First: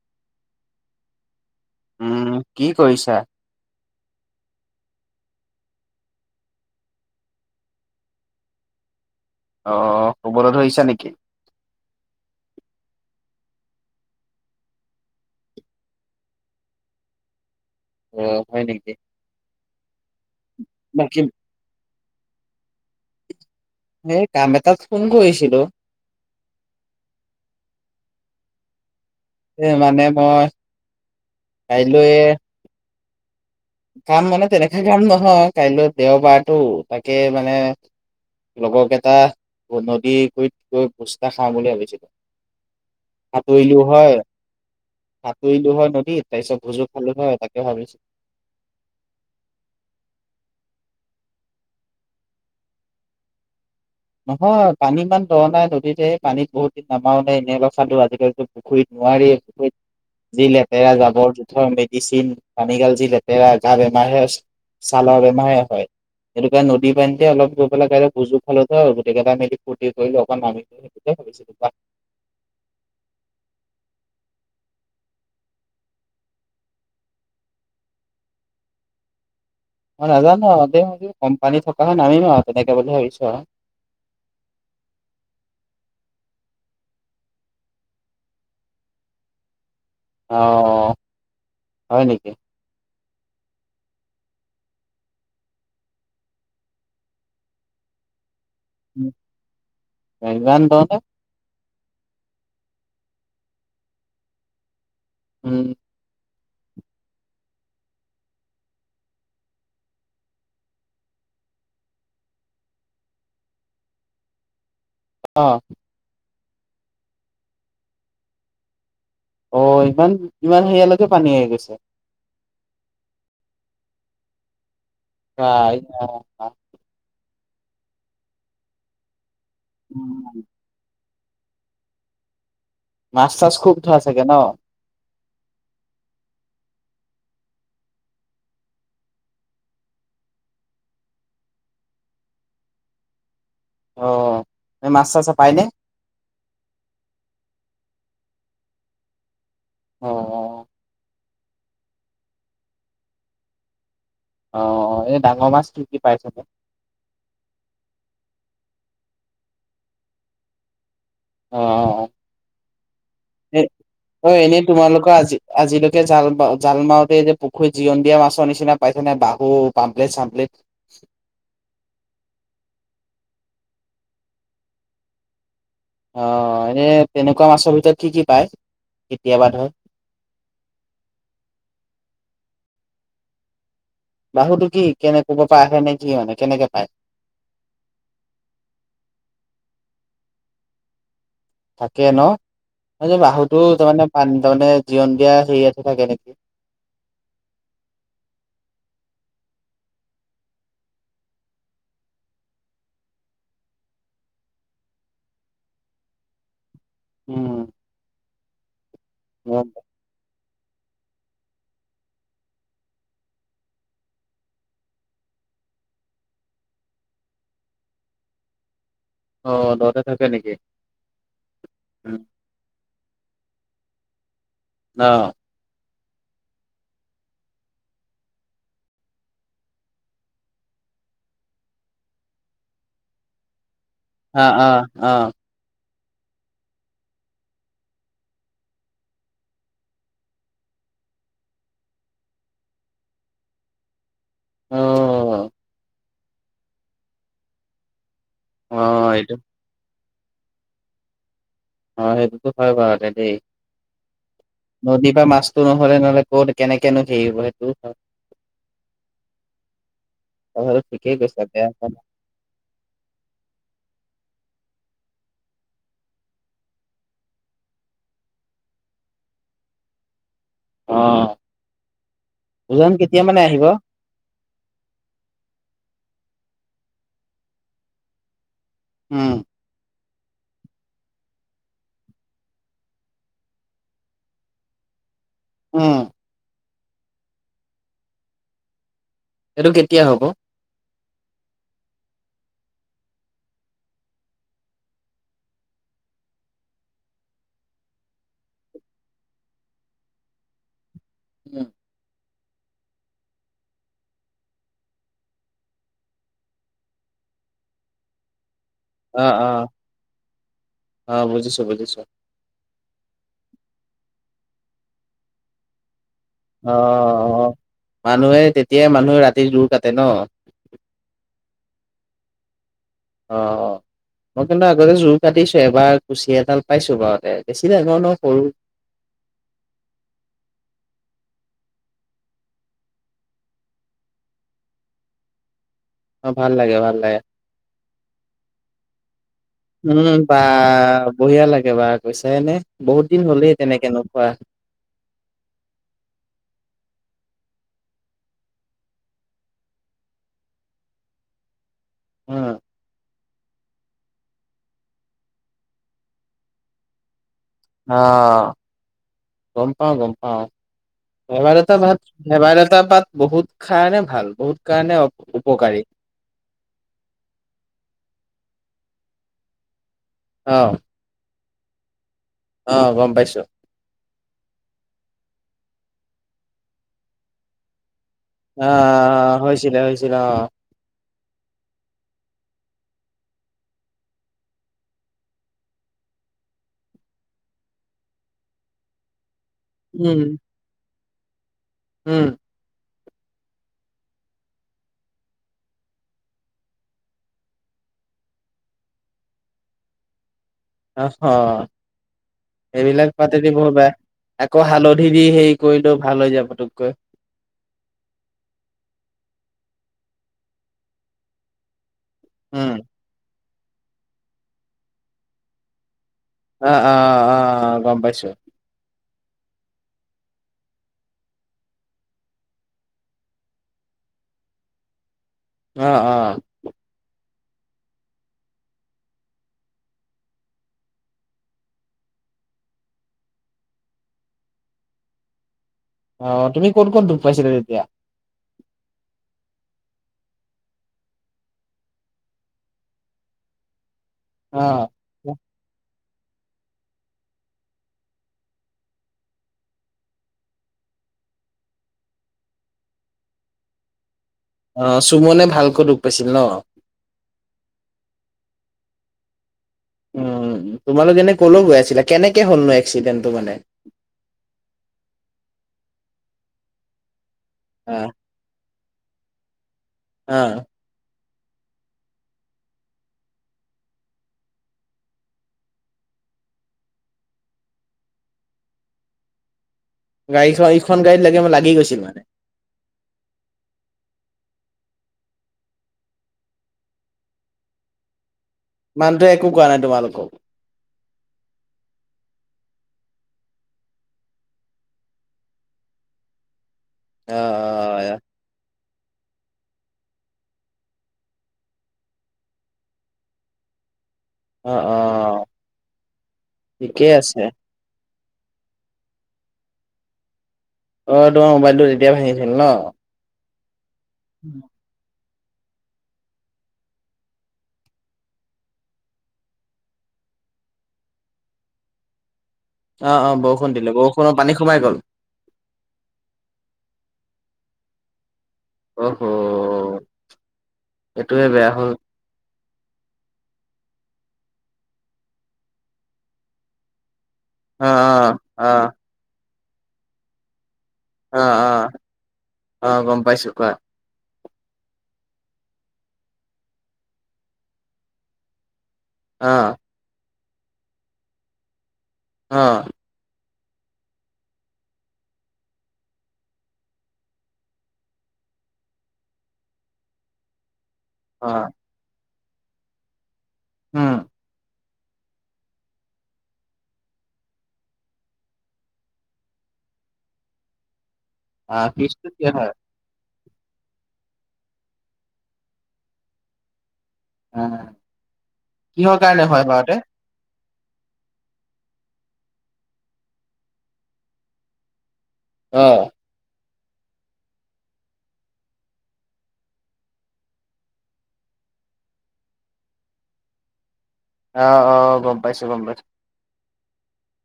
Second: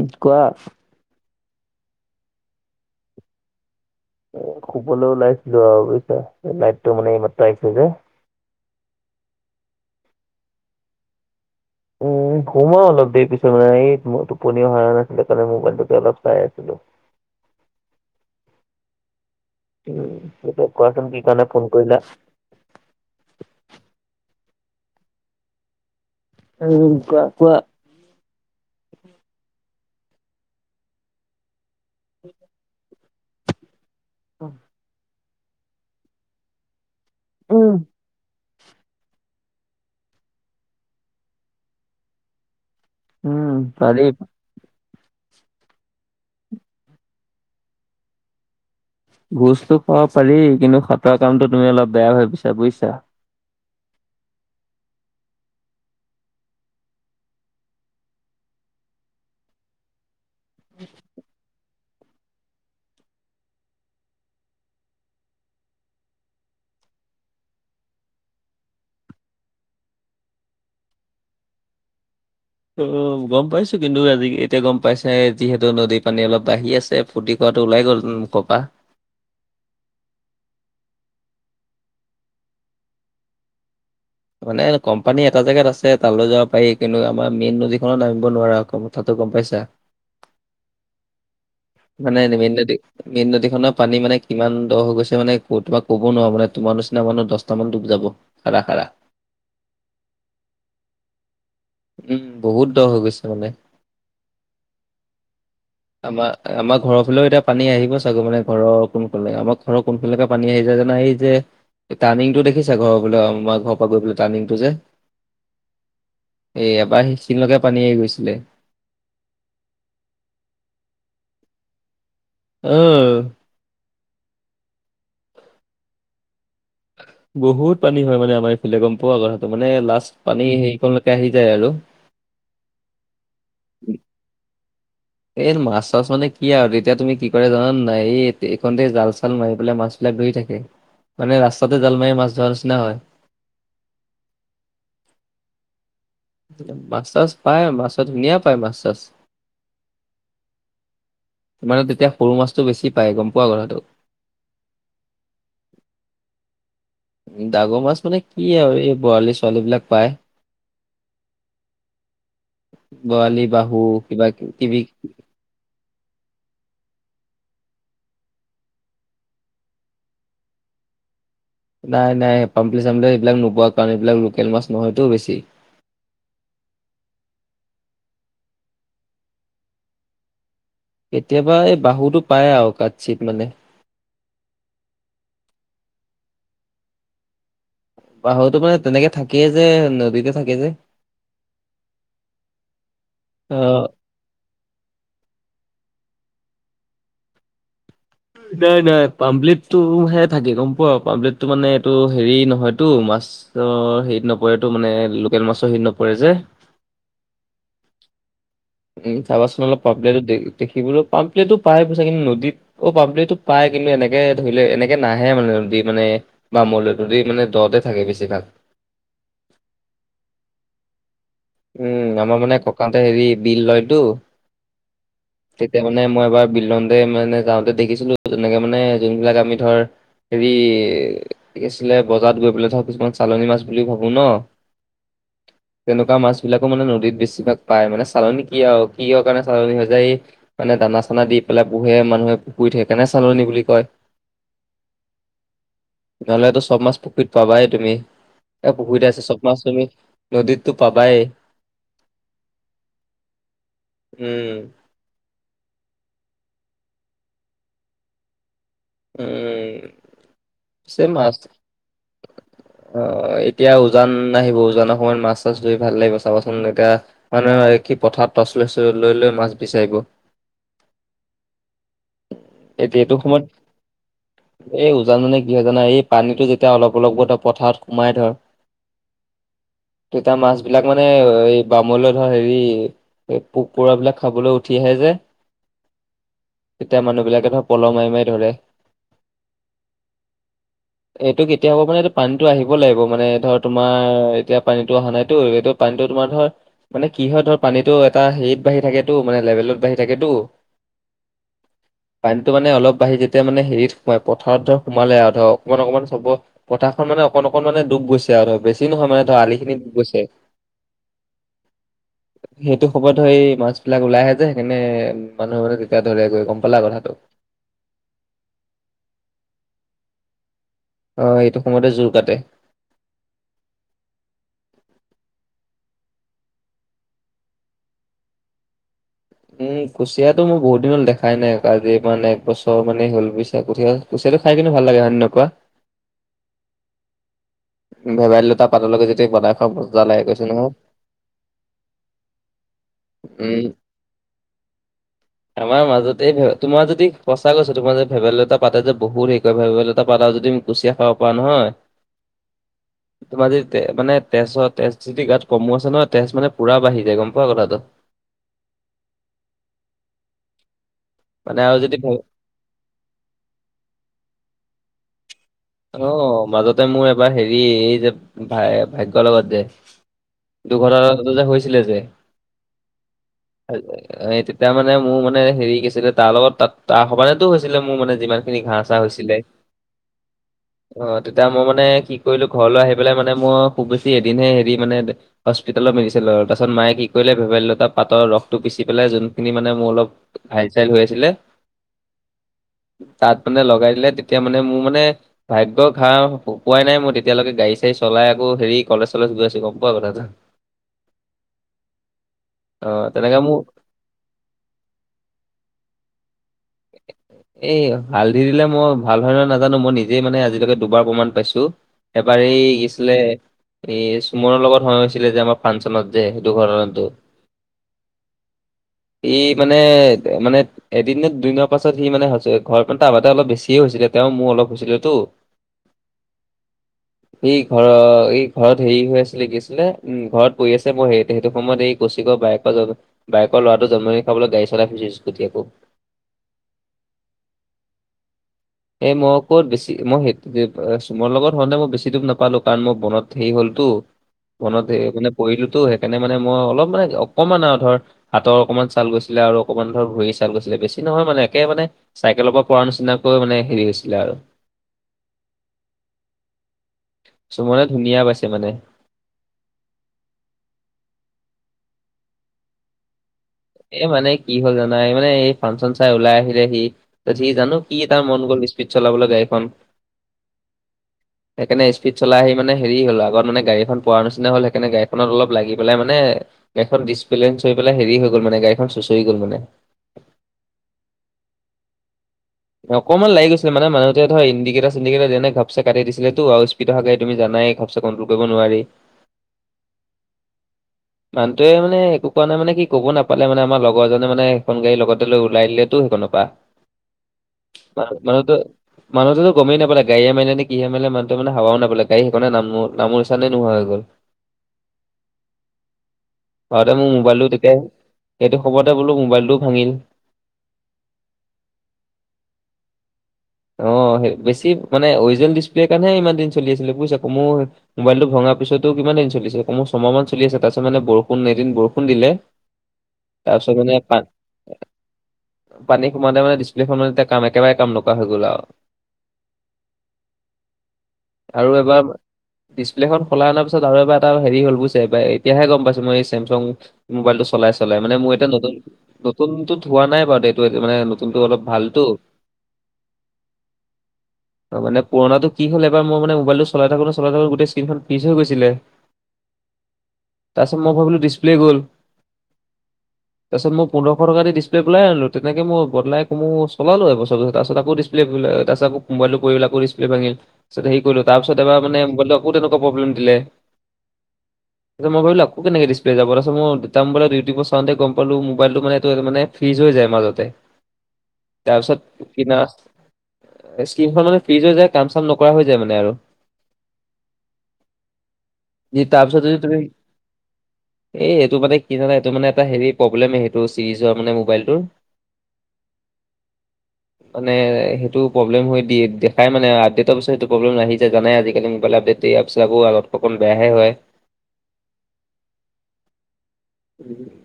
উম, কোৱা? উম, কি কৰিছা? শুবলৈ ওলাইছিলো আৰু বুজিছা? লাইটটো মানে এইমাত্ৰা আহিছে যে। অঁ, শুবলে ধৰিছা নেকি? উম, শুমআও অলপ দেৰি পিছতে। এই টোপনি অহা নাছিলে কাৰণে মোবাইলটোকে অলপ চাই আছিলোঁ। অঁ, হয় নেকি? উম, পিছে কোৱাচোন বাকী কি কাৰণে ফোন কৰিলা? এই কাম এটাত ফোন কৰিছিলোঁ। হয় নেকি, কোৱা কোৱা? এ মানে মই কাইলৈয়ে কাম মানে তেনেকা কাম নহয়, কাইলৈ দেওবাৰটো তাকে মানে উম, লগৰক এইটা নদী গুৰিত গৈ ভোজ এটা খাম বুলি ভাবিছিলোঁ। উম, সাতুৰিলো পাৰি হয়। সাতুৰিলো হয় নদী তাৰপিছত ভোজো খালো হয়, তাকে ভাবিছোঁ। ভোজতো খাব পাৰি কিন্তু সাঁতুৰা কামটো তুমি অলপ বেয়া ভাবিছা বুজিছা? নহয়, পানী ইমান দ' নাই। নদীতে পানীত বহুত দিন নামাও নাই এনেই অলপ চালোঁ আজি গৈছিলোঁ। পুখুৰীত নোৱাৰি পুখুৰীত যি লেতেৰা জাবৰ-জোথৰ, মেডিচিন। পানীগাল যি লেতেৰা গা বেমাৰে হৈছ, চালৰ বেমাৰহে হয়। এনেকুৱা নদীৰ পানীতে অলপ গৈ পেলাই গা ধুই ভুজো খালোঁ। ন ' গোটেইকেইটা মিলি ফুৰ্তি কৰিলো অকণ নামিলো সেই ভাবি ত' গম পাইছো কিন্তু আজি এতিয়া গম পাইছাই যিহেতু নদীৰ পানী অলপ বাঢ়ি আছে। ফূৰ্তি কৰাটো ওলাই গ'ল মোৰ মুখৰপৰা। মই নাজানো নহয় এতিয়া। কম পানী থকা হয় নামিম আৰু তেনেকে বুলি ভাবিছো আৰু। মানে কম পানী এটা জেগাত আছে তালৈ যাব পাৰি কিন্তু আমাৰ মেইন নদীখনত নামিব নোৱাৰা। ক কথাতো গম পাইছা? অ', অ' মানে [inaudible] মেইন নদীখনৰ পানী মানে কিমান দৰ হৈ গৈছে মানে তোমাক ক'ব নোৱাৰো মানে তোমাৰ নিচিনা মানুহ দহটা মান ডুব যাব। [inaudible] বা ইমান দ নে? উম বহুত দ হৈ গৈছে মানে। উম, আমাৰ আমাৰ ঘৰৰ ফালেও এতিয়া পানী আহিব চাগো মানে ঘৰৰ কোন কলে আমাৰ ঘৰৰ কোনফালেকে পানী আহিছে জানা এই যে, টানিংটো দেখিছে ঘৰ বোলে আমাৰ ঘৰ পৰা গৈ পালে টানিংটো যে, অ' এ এবাৰ সেইখিনি লৈকে পানী আহি গৈছিলে। অ', ইমান ইমান সেয়ালৈকে পানী আহি গৈছে। উম [unintelligible] বহুত পানী হয় মানে আমাৰ এইফালে গম পোৱা। কথাটো মানে লাষ্ট পানী সেইকন লৈকে আহি যায় আৰু। মাছ চাছ খুব ধৰা চাগে ন? এই মাছ চাছ মানে কি আৰু তেতিয়া তুমি কি কৰে জান নাই এই এইকনতে জাল চাল মাৰি পেলাই মাছ এইবিলাক ধৰি থাকে মানে ৰাস্তাতে জাল মাৰি মাছ ধৰা নিচিনা হয়। অ'অ এই মাছ চাচ পায়নে? মাছ চাছ পায় মাছ ধুনীয়া পায় মাছ চাছ অ', অ মানে তেতিয়া সৰু মাছটো বেছি পায় গম পোৱা কথাটো। অ', অ, এই ডাঙৰ মাছটো কি কি পাইছে? ডাঙৰ মাছ মানে কি আৰু এই বৰালি চৰালী বিলাক পাই। অ', অ, বৰালি অ, এ বাহু কিবা অ এনেই কিবি তোমালোকৰ আজি আজিলৈকে জালা জাল মাৰোতে যে পুখুৰীত জিৰণ দিয়া মাছৰ নিচিনা পাইছে নে বাহু পাম্প্লেট চাম্প্লেট নাই নাই পাম্পলি চামলি এইবিলাক নোপোৱা কাৰণ এইবিলাক লোকেল মাছ নহয়তো বেছি অ', এনেই তেনেকুৱা মাছৰ ভিতৰত কি কি পায়। কেতিয়াবা ধৰ কেতিয়াবা এই বাহুতটো পায় আৰু কাঠ চিত মানে বাহুটো কি কেনে ক'ব পৰা আহে নে কি মানে কেনেকে পায়। বাহুটো মানে তেনেকে থাকেই যে নদীতে থাকে যে। থাকে ন, বাহুতো অ', তাৰমানে, তাৰমানে জীয়ন দিয়া হেৰিয়াতহে থাকে নেকি? নাই, নাই! পামপ্লেটটোহে থাকে গম পোৱা, পামপ্লেট টো মানে এইটো হেৰি নহয়তো মাছ অ', হেৰিত নপৰেতটো মানে লোকেল মাছৰ হেত নপৰে যে। উম উম, চাবাচোন অলপ পাম্প্লেটো দে দেখিবলৈ পাম্প্লেটো পাই পইচা কিন্তু নদীত অ' পামপ্লেটটো পায়, কিন্তু এনেকে ধৰিলে এনেকে নাহে মানে নদী মানে বামলেটো যদি মানে দতে থাকে বেছি ভাগ অ', দ'তে থাকে নেকি? অ', উম, আমাৰ মানে ককাহঁতে হেৰি বিল লয়তো। অ' তেতিয়া মানে মই এবাৰ বিল লওঁতে মানে যাওঁতে দেখিছিলোঁ। তেনেকে মানে যোনবিলাক আমি ধৰ হেৰি কি আছিলে বজাৰত গৈ পেলে ধৰ‌ কিছুমান চালনী মাছ বুলি ভাবোঁ ন। অ', অ'। তেনেকুৱা মাছ বিলাকো মানে নদীত বেছিভাগ পায় মানে চালন কি আউ কি অ কাৰণে চালনী হৈ যায় এই মানে দানা চানা দি পেলাই পোহে মানুহে পুখুৰীত সেই কাৰণে চালনী বুলি কয়! অ' নহ'লেতো চব মাছ পুখুইত পাবাই তুমি এ পুখুইতে অ', আছে এইটো চব মাছ তুমি নদীতটো পাবাই অ', সেইটোতো হয় বাৰুতে দেই উম নদীৰ পা মাছতো নহ'লে, নহ'লে ক'ত কেনেকেনো হেৰি হ'ব, সেইটোও হয়! উম কথাটো চে ঠিকেই মাছ কৈছা বেয়া কোৱা নাই। অ' এতিয়া উজান আহিব! উজানৰ সময়ত মাছ চাছ ধৰি ভাল লাগিব! চাবাচোন এতয়া মানুহে ভাবে কি পথাৰত তছ ল লৈ, লৈ মাছ বিচাৰিব! অঁ এতিয়া এইটো সমইত [unintelligible] এই উজান মানে কি হয় জানা, এই পানীটো যেতিয়া অলপ অলপকৈ ধ পথাৰত সোমাই ধয় উম তেতিয়া মাছবিলাক মানে এ এই বামলৈ ধৰ হেৰি এই পোক পৰুৱাবিলাক খাবলৈ উঠি আহে যে উম তেতিয়া মানুহবিলাকে ধৰ পল' মাৰি, মাৰি ধৰে! এইটো কেতিয়া হ'ব এইটো কেতিয়া হ'ব মানে এইটো পানীটো আহিব লাগিব! মানে ধৰ, তোমাৰ এতিয়া পানীতো অহা নাইটো এইটো পানীটো তোমাৰ ধৰ মানে কি হয় ধৰ পানীটো এটা হেৰিত বাঢ়ি থাকেটো মানে লেভেলত বাঢ়ি থাকেতো উম পানীটো মানে অলপ বাঢ়ি যেতিয়া মানে হেৰিত সোমাই পথাৰত ধৰ সোমালে আউ ধৰ অকণমান অকণমান চব পথাৰখন মানে অকণ অকণ মানে ডুব গৈছ ছে, আউ বেছি নহয় মানে অ', ধৰ, অ', আলিখিনিত গৈছে! অ', বুজিছোঁ বুজিছোঁ। সেইটো সময়ত ধৰ এই মাছবিলাক ওলাই আহে যে সেইকাৰণে মানুহে মানে তেতিয়া ধৰেগৈ অ', অ', মানুহে তেতিয়াই মানুহে ৰাতি জোৰ কাটে ন অ', এইটো সময়তে জোৰ কাটে! অ', অ' মই কিন্তু আগতে জোৰ কাটিছোঁ! এবাৰ কুচিয়া এডাল পাইছোঁ! [inaudible] সৰু উম, কুচিয়াতো মোৰ বহুত দিন হ'ল দেখাই নাই! আজি মানে একবছৰ মানেই হ'ল বুইছা কুচিয়া কুচিয়াটো খাই কিন্তু ভাল লাগে! হয়নে নহয় কোৱা! অ' ভাল লাগে, ভাল লাগে! ভেদাইলতা পাতৰ লগত যেতিয়া বনাই খোৱা মজা উম লাগে বা কৈছো নহয় বঢ়িয়া লাগে বা কৈছাই নে? বহুত দিন হ'লেই উম। তেনেকে নোখোৱা, আমাৰ মাজতে হে তোমাৰ যদি সঁচা কৈছো তোমাৰ যে ভেভেলতা পাতে যে বহুত হেৰি ভেভেলতা পাত আৰু যদি, কুচিয়া খাব পা নহয়, উম তোমাৰ যি তে মানে তেছত তেছ যদি গাত কমো আছে নহয় তেছ মানে পুৰা বাঢ়ি যায় গম পোৱা কথাটো, অঁ, গম পাওঁ গম পাওঁ! ভেবাই মানে লতা আৰু যদি পাত ভে ভেবাই লতা পাত বহুত খাৰণে ভাল বহুত কাৰণে উ উপকাৰী, অঁ, মাজতে মোৰ এবাৰ হেৰি এই যে ভাই ভাগ্য লগত যে, অ দুৰ্ঘটনা টো হৈছিলে যে, অ গম পাইছো এ তেতিয়া মানে মোৰ মানে হেৰি কি আছিলে তাৰ লগত তাত তাৰ সমানেতো হৈছিলে মোৰ মানে যিমান খিনি ঘাঁ চা আহ অ হৈছিলে হৈছিলে অ অ তেতিয়া মই মানে কি কৰিলো ঘৰলৈ আহি পেলাই মানে মই খুব বেছি এদিনহে হেৰি মানে হস্পিতেলত মেডিচিন ললো তাৰ পাছত মায়ে কি কৰিলে ভেবেলি লতা পাতৰ ৰসটো পিচি পেলাই যোনখিনি মানে মোৰ অলপ উম ঘাইল চাইল হৈ আছিলে উম তাত মানে লগাই দিলে তেতিয়া মানে মো মানে ভাগ্য ঘাঁ শুকোৱা নাই মই তেতিয়ালৈকে গাড়ী চাড়ী চলাই আকৌ হেৰি কলেজ চলেজ গৈ আছো গম পোৱা কথাটো অ হ অ', এইবিলাক তেনেকে পাতেদি মোৰ বৰ বেয়া আকৌ হালধি দি হেৰি কৰিলেও ভাল হৈ যায় পুটুককৈ এই হালধি দিলে মই ভাল হয় নহয় নাজানো মই নিজেই মানে আজিলৈকে দুবাৰ প্ৰমাণ পাইছো এবাৰ এই উম কি আছিলে এই চুমনৰ লগত হৈছিলে যে আমাৰ ফাংচনত যে সেইটো অ অ ঘটনাটো, অ গম পাইছো ই মানে মানে এদিন নে দুদিনত তাৰপাছত সি মানে হৈছে ঘৰত মানে তাহাত অলপ বেছিয়ে হৈছিলে তেওঁ মোৰ অলপ হৈছিলে তো, অ অ এই ঘৰ এই ঘৰত হেৰি হৈ আছিলে কি আছিলে উম ঘৰত পৰি আছে মই সে সেইটো সময়ত এই, গুচি গৈ বাইকৰ বাইকৰ লৰাটো জন্ম দিন খাবলৈ গাড়ী চলাই ফুৰিছে স্কুটি আকৌ অ তুমি কত কত দুখ পাইছিলা তেতিয়া এই মই ক'ত বেছি মই সেই এ চোমনৰ লগত হওঁতে মই বেছি দূখ নাপালো কাৰণ মই বনত হেৰি হলতো, অ বনত সে মানে পৰিলোতো সেইকাৰণে মানে মই অলপ মানে অকমান আও ধৰ হাতৰ অকণমান ছাল গৈছিলে আৰু অকমান ধৰ ভৰি ছাল গৈছিলে বেছি নহয় মানে একে মানে, চাইকেলৰ পৰা নিচিনাকৈ মানে হেৰি হৈছিলে আৰু অ চোমনে ভালকৈ দুখ পাইছিল ন চোমনে ধুনীয়া পাইছে মানে উম তোমালোক এনে ক'লৈ গৈ আছিলা কেনেকে হ'লনো এক্সিডেণ্টটো মানে এ মানে কি হ'ল জানা এই মানে এই ফাংচন চাই ওলাই আহিলে সি তাৰপিছত কি জানো অ কি তাৰ মন গ'ল স্পীড চলাবলৈ গাড়ীখন, হা সেইকাৰণে স্পিড চলাই আহি মানে হেৰি হ'ল আগত মানে গাড়ীখন পোৱা নিচিনা হল সেইকাৰণে গডীখনত অলপ লাগি পেলাই মানে, গাড়ীখন ডিচবেলেইচ হৈ পেলাই হেৰি হৈ গল মানে গড়ীখন চুচৰি গল মানে গাড়ীখন ইখন গাড়ীত লাগি লাগি গৈছিল মানে, অকনমান লাগি গৈছিল মানে মানুহটোৱে ধৰ ইডিকেটৰ চিনডিকটৰ যেনে ঘাপচে কাটি দিছিলেতো স্পীড অহা গাড়ী তুমি জানাই ঘবচে কট্ৰল কৰিব নোৱাৰি মানুহটোৱে একো কোৱা নাই তোমালোকক মানুহটোৱে মানে একো কোৱা নাই মানে কি ক'ব নাপালে মানে আমাৰ লগৰজনে মানে এখন গাড়ী লগতে লৈ ওলাই দিলেতো সেইখনৰ পৰা, অহ মা মানুহটোৰ মানুহতো গমেই নাপালে গাৰীয়ে মাৰিলে নে কিহে মাৰিলে মানুহটো মানে হাৱা নাপালে গাড়ী সেইকাৰনে নামো নামো নিছান নোহোৱা হৈ গ'ল অ অ হ‌ওতে মোৰ ঠিকেই আছে মোবাইলটো তেতিয়া সেইটো খবৰতে বোলো মোবাইলটো ভাঙিল অ তোমাৰ মোবাইলটো তেতিয়াই ভাঙিছিল ন অ, সেই বেছি মানে অৰিজেল ডিচপ্লেৰ কাৰণেহে ইমান দিন চলি আছিলে বুজিছ কমেও মোবাইলটো ভঙাৰ পিছতো কিমানদিন চলিছে কমেওঁ ছমাহ মান চলি আছে তাৰপিছত মানে বৰষুণ এদিন বৰষুণ দিলে অ, অ, তাৰপিছত বৰষুণ মানে দিলে পা বৰষুণৰ পানী সোমাই গ'ল। পানী সোমাওঁতে মানে ডিছপ্লেখন মানে কাম, একেবাৰে কাম নকৰা হৈ গ'ল আৰু। অহ এইটোয়ে বেয়া আৰু হ'ল এবাৰ ডিছপ্লেখন খলাই অনাৰ পিছত আৰু এবাৰ এটা হেৰি হ'ল, বুইছে এতিয়াহে গম পাইো, মই এই চেমসং মোবাইলটো অ', চলাই-চলাই মানে অ', মোৰ এতিয়া নতুন, অ', নতুনটোত হোৱা নাই বাৰু, এইটো মানে অ, নতুনটো অলপ অ, ভালতো অ, গম পাইছো, কোৱা। অ, মান পুৰণাটো কি হ'ল, এবাৰ মই মানে মোবাইলটো চলাই থাকোটো, চলাই থাকোটো, গোটেই স্কীণখন ফ্ৰিজ হৈ গৈছিলে। অ, তাৰ পিছত মই ভাবিলো, দিছপ্লে গ'ল। অ, তাৰপিছত মই পোন্ধশ টকা দি ডিছপ্লে বদলাই, আনিলো। তেনেকে মই বদলাই কমেওঁ চলালো এ, বছৰ তাৰপাছত আকৌ ডিছপ্লে তাৰপাছত আকৌ মোবাইল টো, পৰি আকৌ দিছপ্লে ভাঙিল। পিছত হেৰি কৰিলো তাৰ পিছত অ', এবাৰ মানে মবাইলটো মো, তেনেকুৱা প্ৰব্লেম দিলে। উম, যে মই ভাবিলো আকৌ, কেনেকে ডিছপ্লে যাব, তাৰ পিছত মই দেউতাৰ মোবাইলত ইউটিউব চাওঁতে গম পালো, মোবাইলটো মানে এইটো মানে ফ্ৰিজ হৈ যায়, মাজতে। অ, তাৰপিছত [inaudible] কিনা, স্কিন খন মানে ফ্ৰিজ হৈ যায়, কাম-চাম নকৰা হৈ যায় মানে আৰু। যি কিহৰ তাৰপিছত কাৰণে যদি হয় তুমি বাৰুতে এই, এইটো মানে কি জানা, এইটো মানে এটা হে প্ৰব্লেম সেইটো চিৰিজৰ মানে, মোবাইলটোৰ। অ, মানে সেইটো প্ৰব্লেম হৈ দি দেখাই মানে, আপডেটৰ পিছত সেইটো প্ৰবলেম আহি যায়, জানাই আজিকালি মোবাইল আপডেট দিয়াৰ পিছত, আকৌ অলপ অকণ বেয়াহে হয়। অ, অ, গম পাইছো, গম পাইছো।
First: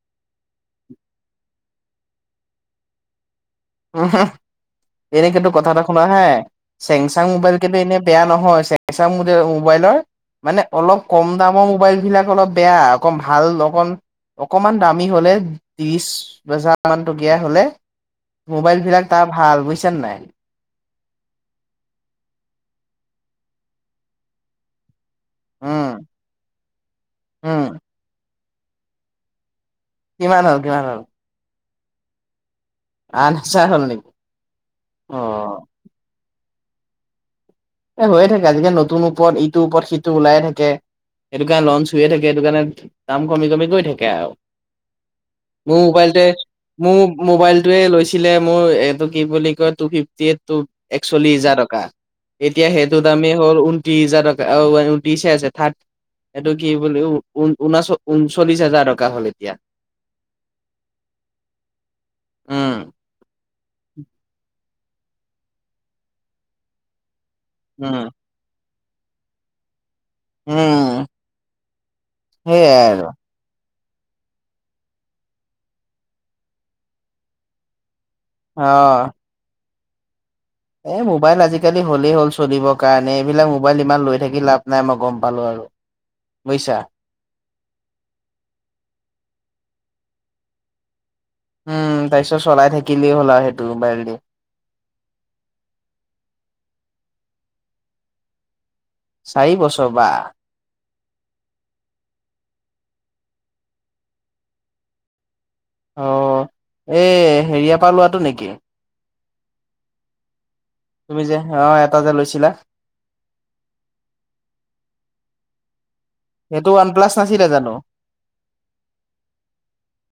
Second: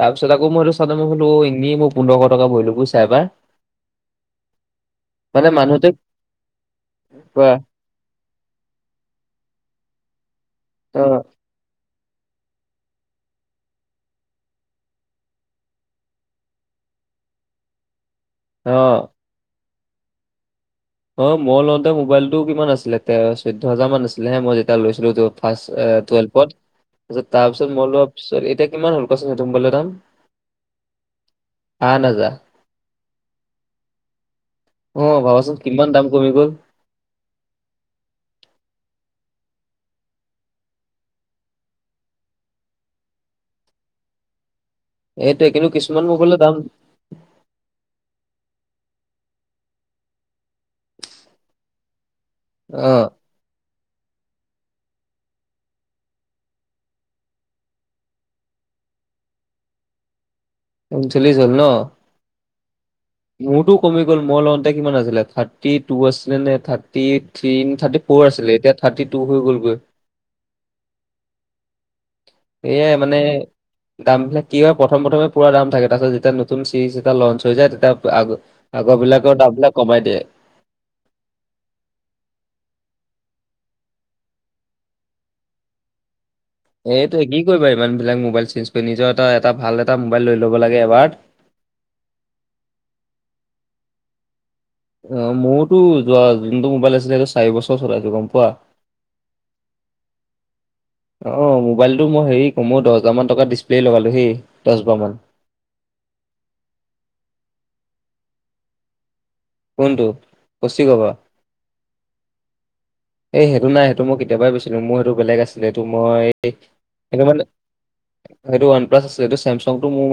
তাৰ পিছত আকৌ মইটো, [inaudible] এনেই মই পোন্ধৰশ টকা ভৰিলো, এবাৰ উম, হম, এনে মানে কিন্তু কথা এটা মানুহটোৱে শুনা হা, চেমচাং মোবাইল কিন্তু এনে বেয়া নহয়, ছেমসং মোবাইলৰ, মানে অলপ অ', কম দামৰ, মোবাইল বিলাক অলপ বেয়া, অকণ ভাল অকণ অকণমান দামী হ'লে, ত্ৰিছ হাজাৰ মান টকীয়া হ'লে। মোবাইল অ', বিলাক তাৰ ভাল, বুজিছ নে নাই। অ, মই লওঁতে মোবাইল টো কিমান আছিলে, তে চৈধ্য হাজাৰ মান আছিলে হে, মই যেতিয়া লৈছিলো তো। ফাৰ্ষ উম টুৱেলভত, পিছত তাৰ উম পিছত মই লোৱা পিছত এতিয়া কিমান হ'ল কোৱাচোন সেইটো মোবাইলৰ দাম? কিমান হ'ল, কিমান হ'ল? আঠ হাজাৰ। আঠ হাজাৰ হ'ল নেকি? অ, ভাবাচোন কিমান দাম কমি গ'ল। এই, হৈয়ে থাকে, আজিকালি নতুন ওপৰত ইটোৰ ওপৰত সিটো ওলায়ে থাকে। সেইটো কাৰণে লনচ হৈয়ে থাকে, সেইটো কাৰণে দাম কমি-কমি গৈ থাকে আৰু। এইটোৱে, কিন্তু মোৰ কিছুমান মোবাইলটোৱে মোবাইলৰ দাম মোৰ মোবাইলটোৱে লৈছিলে, মোৰ এইটো কি বুলি কয়, টু ফিফটি টো একচল্লিশ হাজাৰ টকা। এতিয়া অ সেইটো দামেই হ'ল, ঊনত্ৰিশ হাজাৰ টকা, ঊনত্ৰিশ আছে থাৰ্ড এইটো কি বুলি ঊন-ঊনাচ, ঊনচল্লিশ হাজাৰ টকা হ'ল এতিয়া। ঊনচল্লিশ হ'ল ন। উম, মোৰতো কমি গ'ল মোৰ লওঁতে কিমান আছিলে থাৰ্টি টু আছিলে নে্টি- থ থ থাৰ্টি উম, ফ'ৰ আছিলে এতিয়া থাৰ্টি টু হৈ গ'লগৈ। উম। সেইয়াই সেয়োই আৰু মানে। দাম বিলাক কি হয় প্ৰথম প্ৰথমে পুৰা দাম থাকে তাৰপাছত যেতিয়া নতুন চিৰিজ এটা লঞ্চ হৈ যায় তেতিয়া আগ আগৰ বিলাকৰ দাম বিলাক কমাই দিয়ে। এ মোবাইল আজিকালি হ'লেই হ'ল চলিবৰ কাৰণে এইবিলাক মোবাইল ইমান লৈ থাকি লাভ নাই মই গম পালো আৰু। বুজিছা। এইটো কি কৰিবা ইমান বিলাক মোবাইল চেঞ্জ কৰি নিজৰ এটা এটা ভাল এটা মোবাইল লৈ ল'ব লাগে এবাৰ। উম তাৰপিছত চলাই থাকিলেই হ'ল আৰু সেইটো বাৰলি। অ মোৰতো যোৱা যোনটো মোবাইল আছিলে সেইটো চাৰি বছৰ চলটো গম পোৱা। চাৰি বছৰ বা। অ মোবাইলটো মই হেৰি কময় দহ হাজাৰ মান টকা ডিছপ্লেই লগালো হেই দহ বাৰ মান। অ, এই হেৰিয়াৰ পৰা লোৱাটো নেকি? কোনটো, কচি গবা। কছিক। এই সেইটো নাই সেইটো মই কেতিয়াবাই বিচছিলো মোৰ সেইটো বেলেগ আছিলে সেইটো মই- সেইটো ওৱান প্লা সেইটো মানে নাছিলে জানো? সেইটো ৱান প্লা আছেটো চমচংটো মোৰ-